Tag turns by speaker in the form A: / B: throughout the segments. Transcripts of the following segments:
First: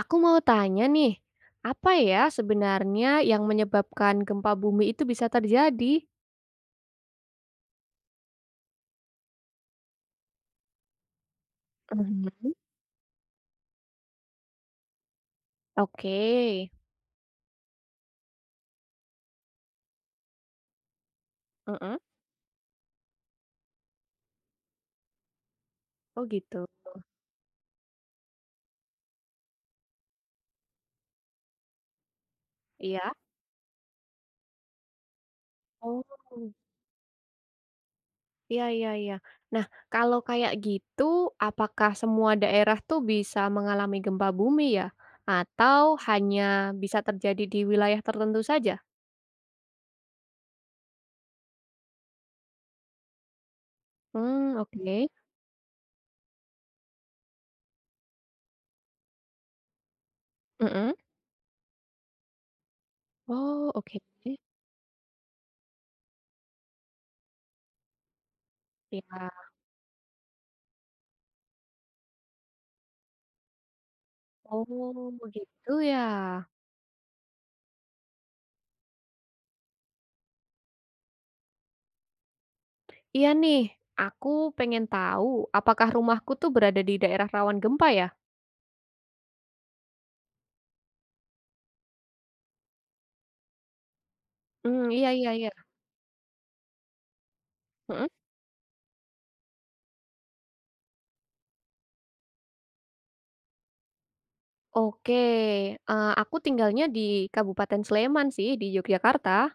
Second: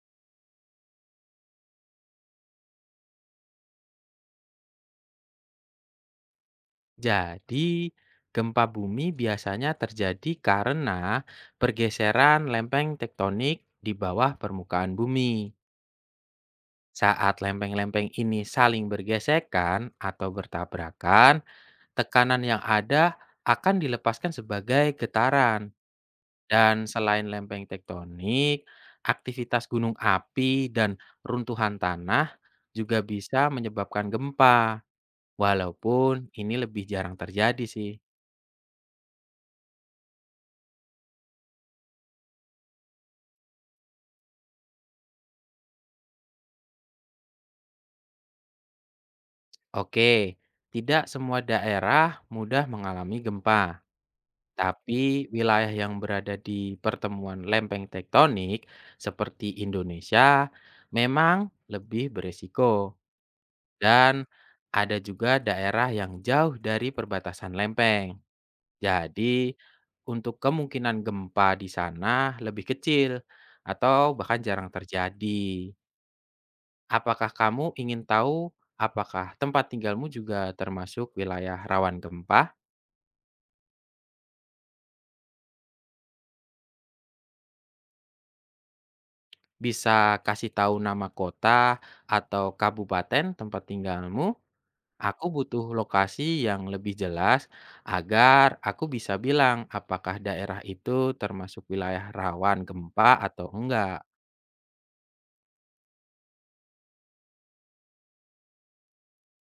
A: Aku mau tanya nih, apa ya sebenarnya yang menyebabkan gempa bumi itu bisa terjadi?
B: Jadi, gempa bumi biasanya terjadi karena pergeseran
A: Mhm.
B: lempeng tektonik di bawah permukaan bumi.
A: Oke,
B: Saat lempeng-lempeng ini saling bergesekan atau bertabrakan,
A: mhm,
B: tekanan yang ada akan dilepaskan sebagai getaran.
A: oh gitu,
B: Dan selain lempeng tektonik, aktivitas gunung api dan runtuhan tanah juga
A: iya,
B: bisa menyebabkan gempa. Walaupun
A: oh,
B: ini lebih jarang terjadi sih.
A: iya iya iya. Nah, kalau kayak gitu, apakah semua daerah tuh bisa mengalami gempa bumi ya? Atau hanya bisa terjadi di wilayah tertentu saja?
B: Oke, tidak semua daerah mudah mengalami gempa,
A: Hmm. Oke,
B: tapi wilayah yang berada di pertemuan lempeng tektonik seperti Indonesia
A: mmm, mhm,
B: memang lebih beresiko
A: oh oke,
B: dan ada juga daerah yang jauh dari perbatasan lempeng.
A: ya.
B: Jadi, untuk kemungkinan gempa di sana lebih kecil atau bahkan jarang
A: Oh begitu
B: terjadi.
A: ya.
B: Apakah kamu ingin tahu apakah tempat tinggalmu juga termasuk wilayah rawan gempa?
A: Iya nih, aku pengen tahu apakah rumahku tuh berada di daerah rawan gempa ya?
B: Bisa kasih tahu nama kota atau kabupaten tempat tinggalmu?
A: Hmm, iya
B: Aku
A: iya iya.
B: butuh lokasi yang lebih jelas
A: Mhm.
B: agar aku bisa bilang apakah daerah itu termasuk wilayah rawan gempa atau enggak.
A: Oke, aku tinggalnya di Kabupaten Sleman sih, di Yogyakarta.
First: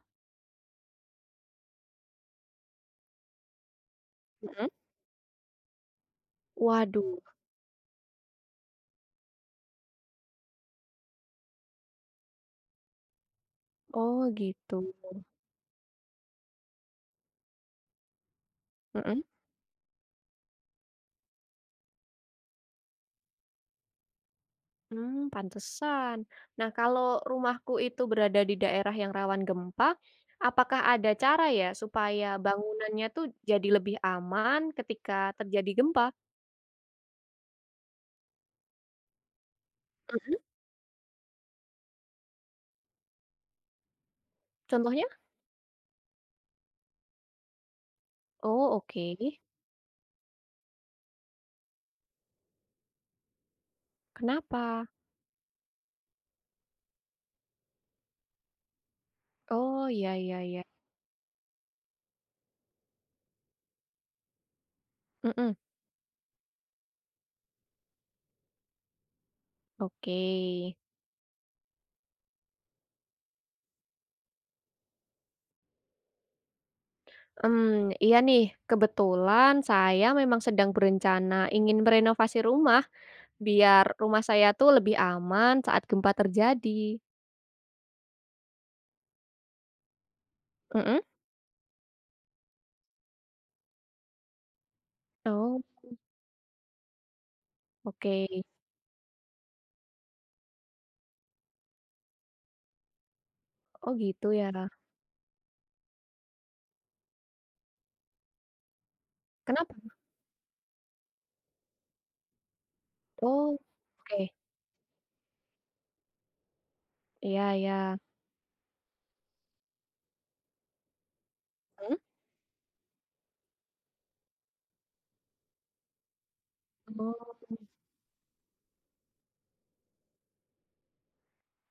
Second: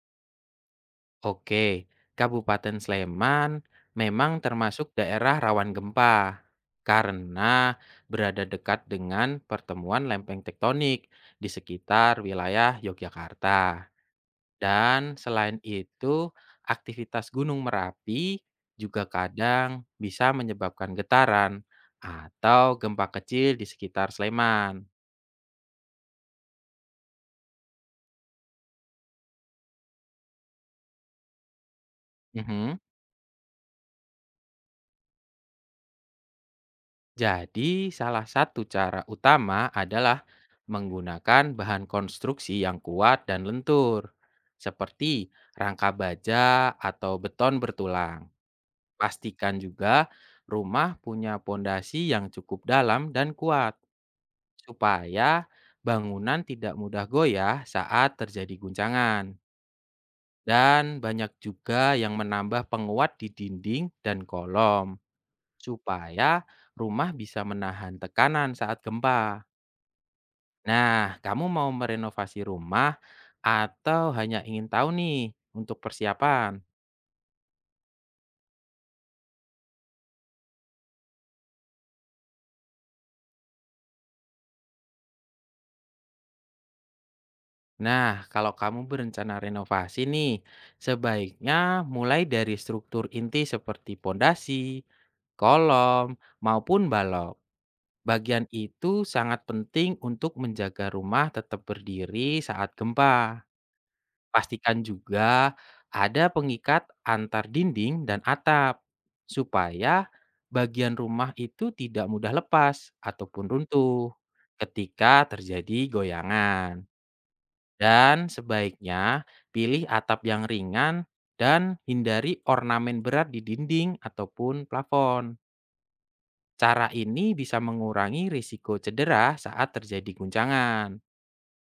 B: Oke, Kabupaten Sleman memang
A: Mhm.
B: termasuk daerah rawan gempa
A: Waduh,
B: karena berada dekat dengan pertemuan lempeng tektonik di sekitar wilayah Yogyakarta.
A: oh gitu.
B: Dan selain itu, aktivitas Gunung Merapi juga
A: Mhm.
B: kadang bisa menyebabkan getaran atau gempa kecil di sekitar Sleman.
A: Mmm, pantesan. Nah, kalau rumahku itu berada di daerah yang rawan gempa, apakah ada cara ya supaya
B: Mhm.
A: bangunannya tuh jadi lebih aman ketika terjadi gempa?
B: Jadi, salah satu cara utama adalah
A: Mhm,
B: menggunakan bahan konstruksi yang kuat dan lentur,
A: contohnya?
B: seperti rangka baja atau beton bertulang.
A: Oh, oke.
B: Pastikan juga rumah punya pondasi yang cukup dalam dan kuat,
A: Kenapa?
B: supaya bangunan tidak mudah goyah saat terjadi guncangan.
A: Oh, iya iya iya.
B: Dan banyak juga yang menambah penguat di dinding dan kolom
A: Mhm,
B: supaya rumah bisa menahan tekanan saat gempa.
A: oke.
B: Nah, kamu mau merenovasi rumah atau hanya ingin tahu nih untuk persiapan?
A: Hmm, iya nih, kebetulan saya memang sedang berencana ingin merenovasi rumah, biar rumah saya tuh lebih aman saat gempa terjadi.
B: Nah, kalau kamu berencana renovasi nih,
A: Mhm.
B: sebaiknya mulai dari struktur inti seperti pondasi,
A: Oh,
B: kolom, maupun balok.
A: oke.
B: Bagian itu sangat penting untuk menjaga rumah tetap berdiri saat gempa.
A: Oh, gitu ya.
B: Pastikan juga ada pengikat antar dinding dan atap,
A: Kenapa?
B: supaya bagian rumah itu tidak mudah lepas ataupun
A: Oh,
B: runtuh
A: oke.
B: ketika terjadi goyangan.
A: Iya iya.
B: Dan sebaiknya pilih atap yang ringan dan
A: Mhm.
B: hindari ornamen berat di dinding ataupun plafon. Cara ini
A: Oh.
B: bisa mengurangi risiko cedera saat terjadi guncangan.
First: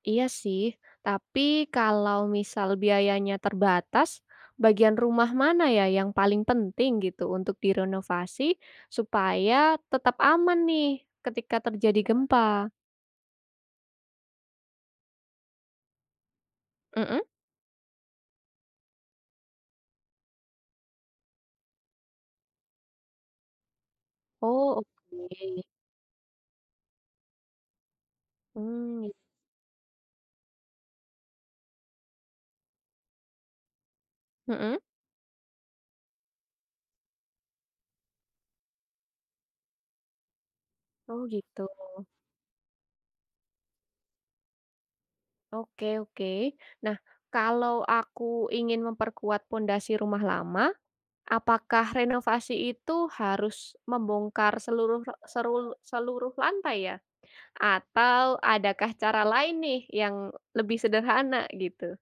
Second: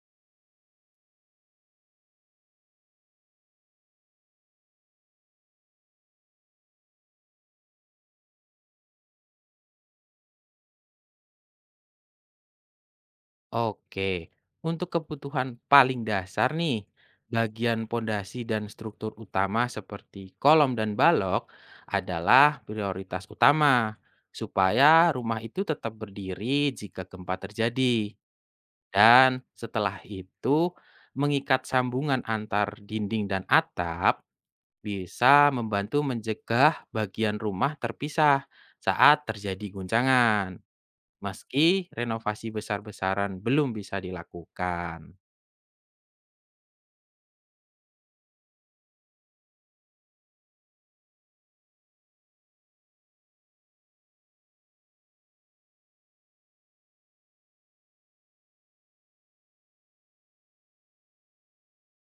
A: Iya sih, tapi kalau misal biayanya terbatas, bagian rumah mana ya yang paling penting gitu untuk direnovasi supaya tetap aman nih ketika terjadi gempa?
B: Oke, untuk kebutuhan paling dasar nih,
A: Mm-mm,
B: bagian pondasi dan struktur utama seperti kolom dan balok adalah prioritas utama
A: oh,
B: supaya rumah itu
A: oke.
B: tetap berdiri jika gempa terjadi.
A: Hmm,
B: Dan setelah itu, mengikat sambungan antar dinding dan atap
A: mm-mm.
B: bisa membantu mencegah bagian rumah terpisah saat terjadi guncangan.
A: Oh gitu.
B: Meski renovasi besar-besaran belum bisa dilakukan.
A: Oke, oke. Nah, kalau aku ingin memperkuat pondasi rumah lama, apakah renovasi itu harus membongkar seluruh seluruh seluruh lantai ya? Atau adakah cara lain nih yang lebih sederhana gitu?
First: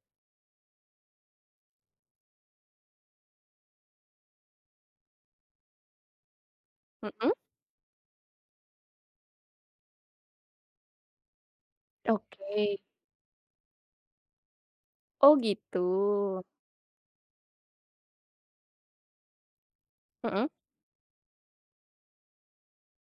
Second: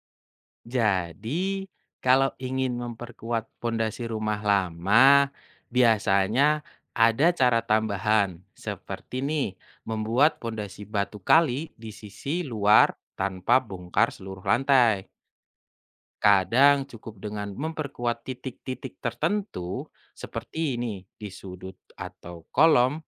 B: Jadi, kalau ingin memperkuat pondasi rumah lama, biasanya ada
A: Mhm.
B: cara tambahan seperti nih, membuat pondasi batu kali di sisi
A: Oke.
B: luar tanpa bongkar seluruh lantai.
A: Oh gitu.
B: Kadang cukup dengan memperkuat titik-titik tertentu
A: Mhm.
B: seperti ini di sudut atau kolom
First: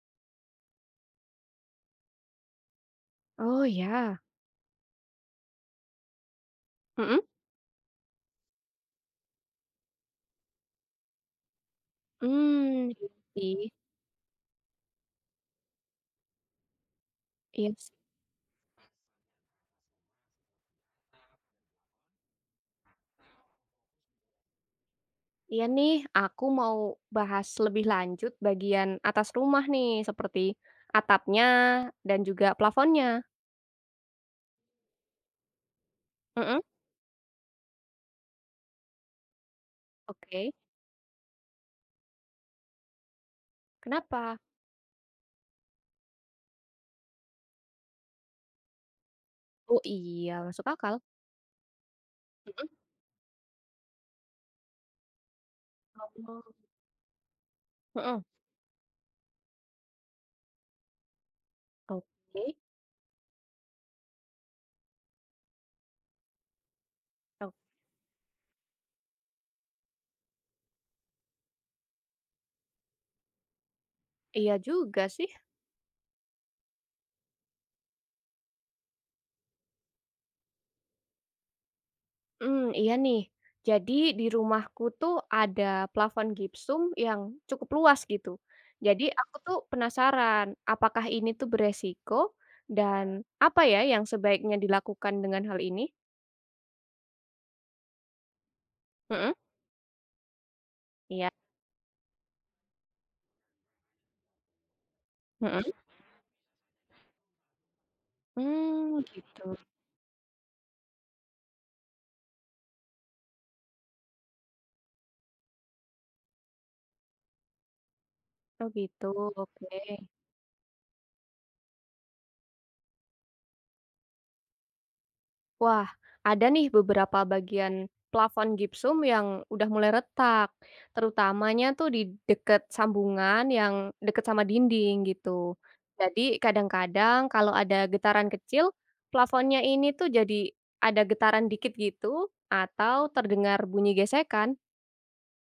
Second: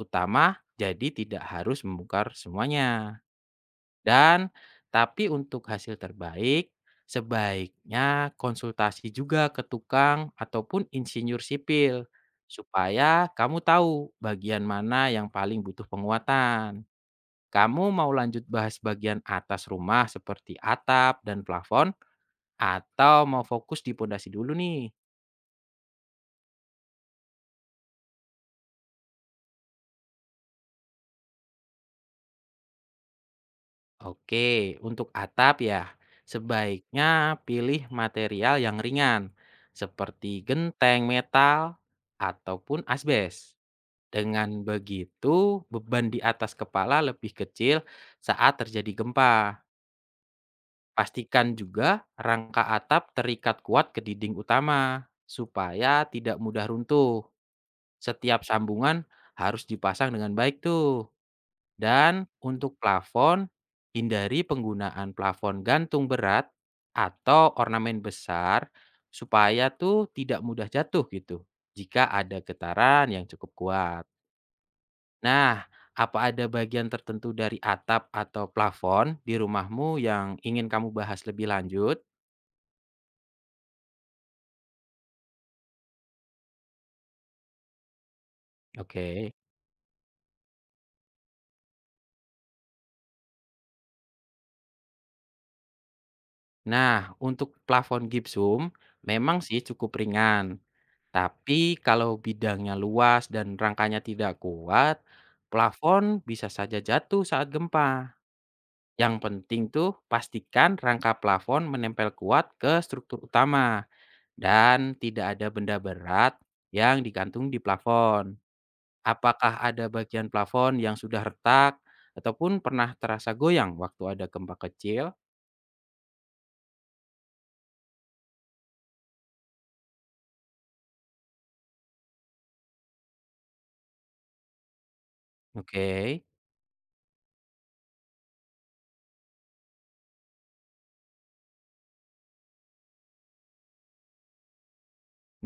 B: utama, jadi tidak harus membongkar semuanya.
A: Oh ya.
B: Dan tapi untuk hasil terbaik,
A: Mhm.
B: sebaiknya konsultasi juga ke tukang ataupun insinyur sipil,
A: Mmm, iya
B: supaya kamu
A: sih,
B: tahu bagian mana yang paling butuh penguatan.
A: iya sih.
B: Kamu mau lanjut bahas bagian atas rumah seperti atap dan plafon, atau mau fokus di pondasi dulu nih?
A: Iya nih, aku mau bahas lebih lanjut bagian atas rumah nih seperti atapnya dan juga plafonnya.
B: Oke, untuk atap ya,
A: Mhm.
B: sebaiknya pilih material yang ringan, seperti
A: Oke,
B: genteng metal ataupun asbes.
A: kenapa?
B: Dengan begitu, beban di atas kepala lebih kecil saat terjadi gempa.
A: Oh iya masuk akal.
B: Pastikan juga rangka
A: Mhm.
B: atap terikat kuat ke dinding utama, supaya tidak
A: Oh.
B: mudah runtuh.
A: Mhm.
B: Setiap sambungan harus dipasang dengan baik tuh. Dan
A: Oke.
B: untuk plafon, hindari penggunaan plafon gantung berat
A: Ok,
B: atau ornamen besar supaya tuh tidak mudah jatuh gitu jika ada getaran yang cukup kuat.
A: iya juga sih.
B: Nah, apa ada bagian tertentu dari atap atau plafon di rumahmu yang ingin kamu bahas lebih lanjut?
A: Mmm, iya nih. Jadi di rumahku tuh ada plafon gipsum yang cukup luas gitu. Jadi
B: Oke.
A: aku tuh penasaran, apakah ini tuh beresiko dan apa ya yang sebaiknya dilakukan dengan hal ini?
B: Nah, untuk plafon gipsum
A: Mhm,
B: memang sih cukup ringan,
A: iya,
B: tapi kalau bidangnya luas dan rangkanya tidak kuat,
A: mhm.
B: plafon bisa saja jatuh saat gempa.
A: Mmm,
B: Yang
A: gitu.
B: penting tuh pastikan rangka plafon menempel kuat ke struktur utama dan tidak ada benda berat yang digantung di plafon.
A: Oh gitu,
B: Apakah
A: oke.
B: ada bagian plafon yang sudah retak ataupun pernah terasa goyang waktu ada gempa kecil?
A: Wah, ada nih beberapa bagian plafon gipsum yang udah mulai retak, terutamanya tuh di deket sambungan yang deket sama dinding gitu.
B: Oke.
A: Jadi kadang-kadang kalau ada getaran kecil, plafonnya ini tuh jadi ada getaran dikit gitu atau terdengar bunyi gesekan.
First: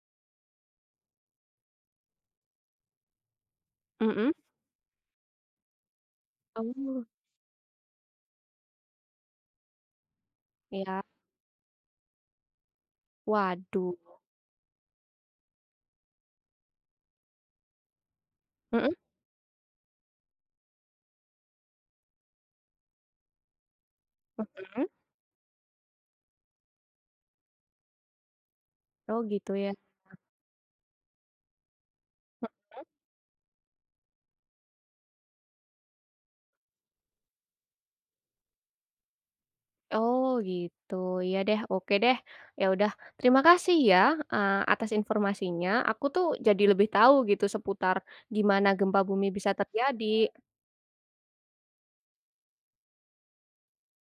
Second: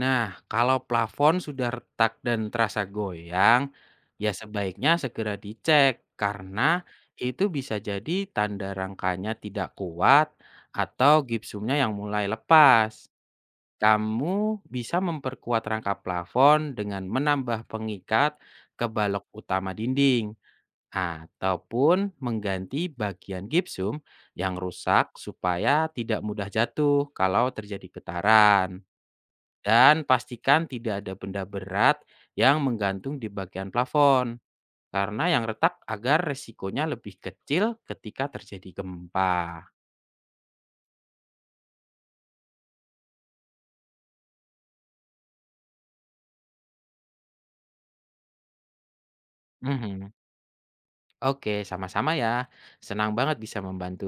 B: Nah, kalau plafon sudah retak dan terasa goyang,
A: Mhm.
B: ya sebaiknya segera dicek karena
A: Oh,
B: itu bisa jadi tanda rangkanya tidak kuat
A: ya,
B: atau gipsumnya yang mulai lepas.
A: waduh.
B: Kamu bisa memperkuat rangka plafon dengan menambah pengikat ke
A: Mhm,
B: balok utama dinding ataupun mengganti bagian gipsum yang
A: mhm.
B: rusak supaya tidak mudah jatuh kalau terjadi getaran.
A: Oh, gitu ya.
B: Dan pastikan tidak ada benda berat yang menggantung di bagian plafon karena yang retak agar resikonya lebih kecil ketika terjadi gempa.
A: Oh gitu, ya deh, oke deh. Ya udah, terima kasih ya atas informasinya. Aku tuh jadi lebih tahu gitu seputar gimana gempa bumi bisa terjadi,
B: Mhm. Oke, sama-sama ya. Senang banget bisa membantu.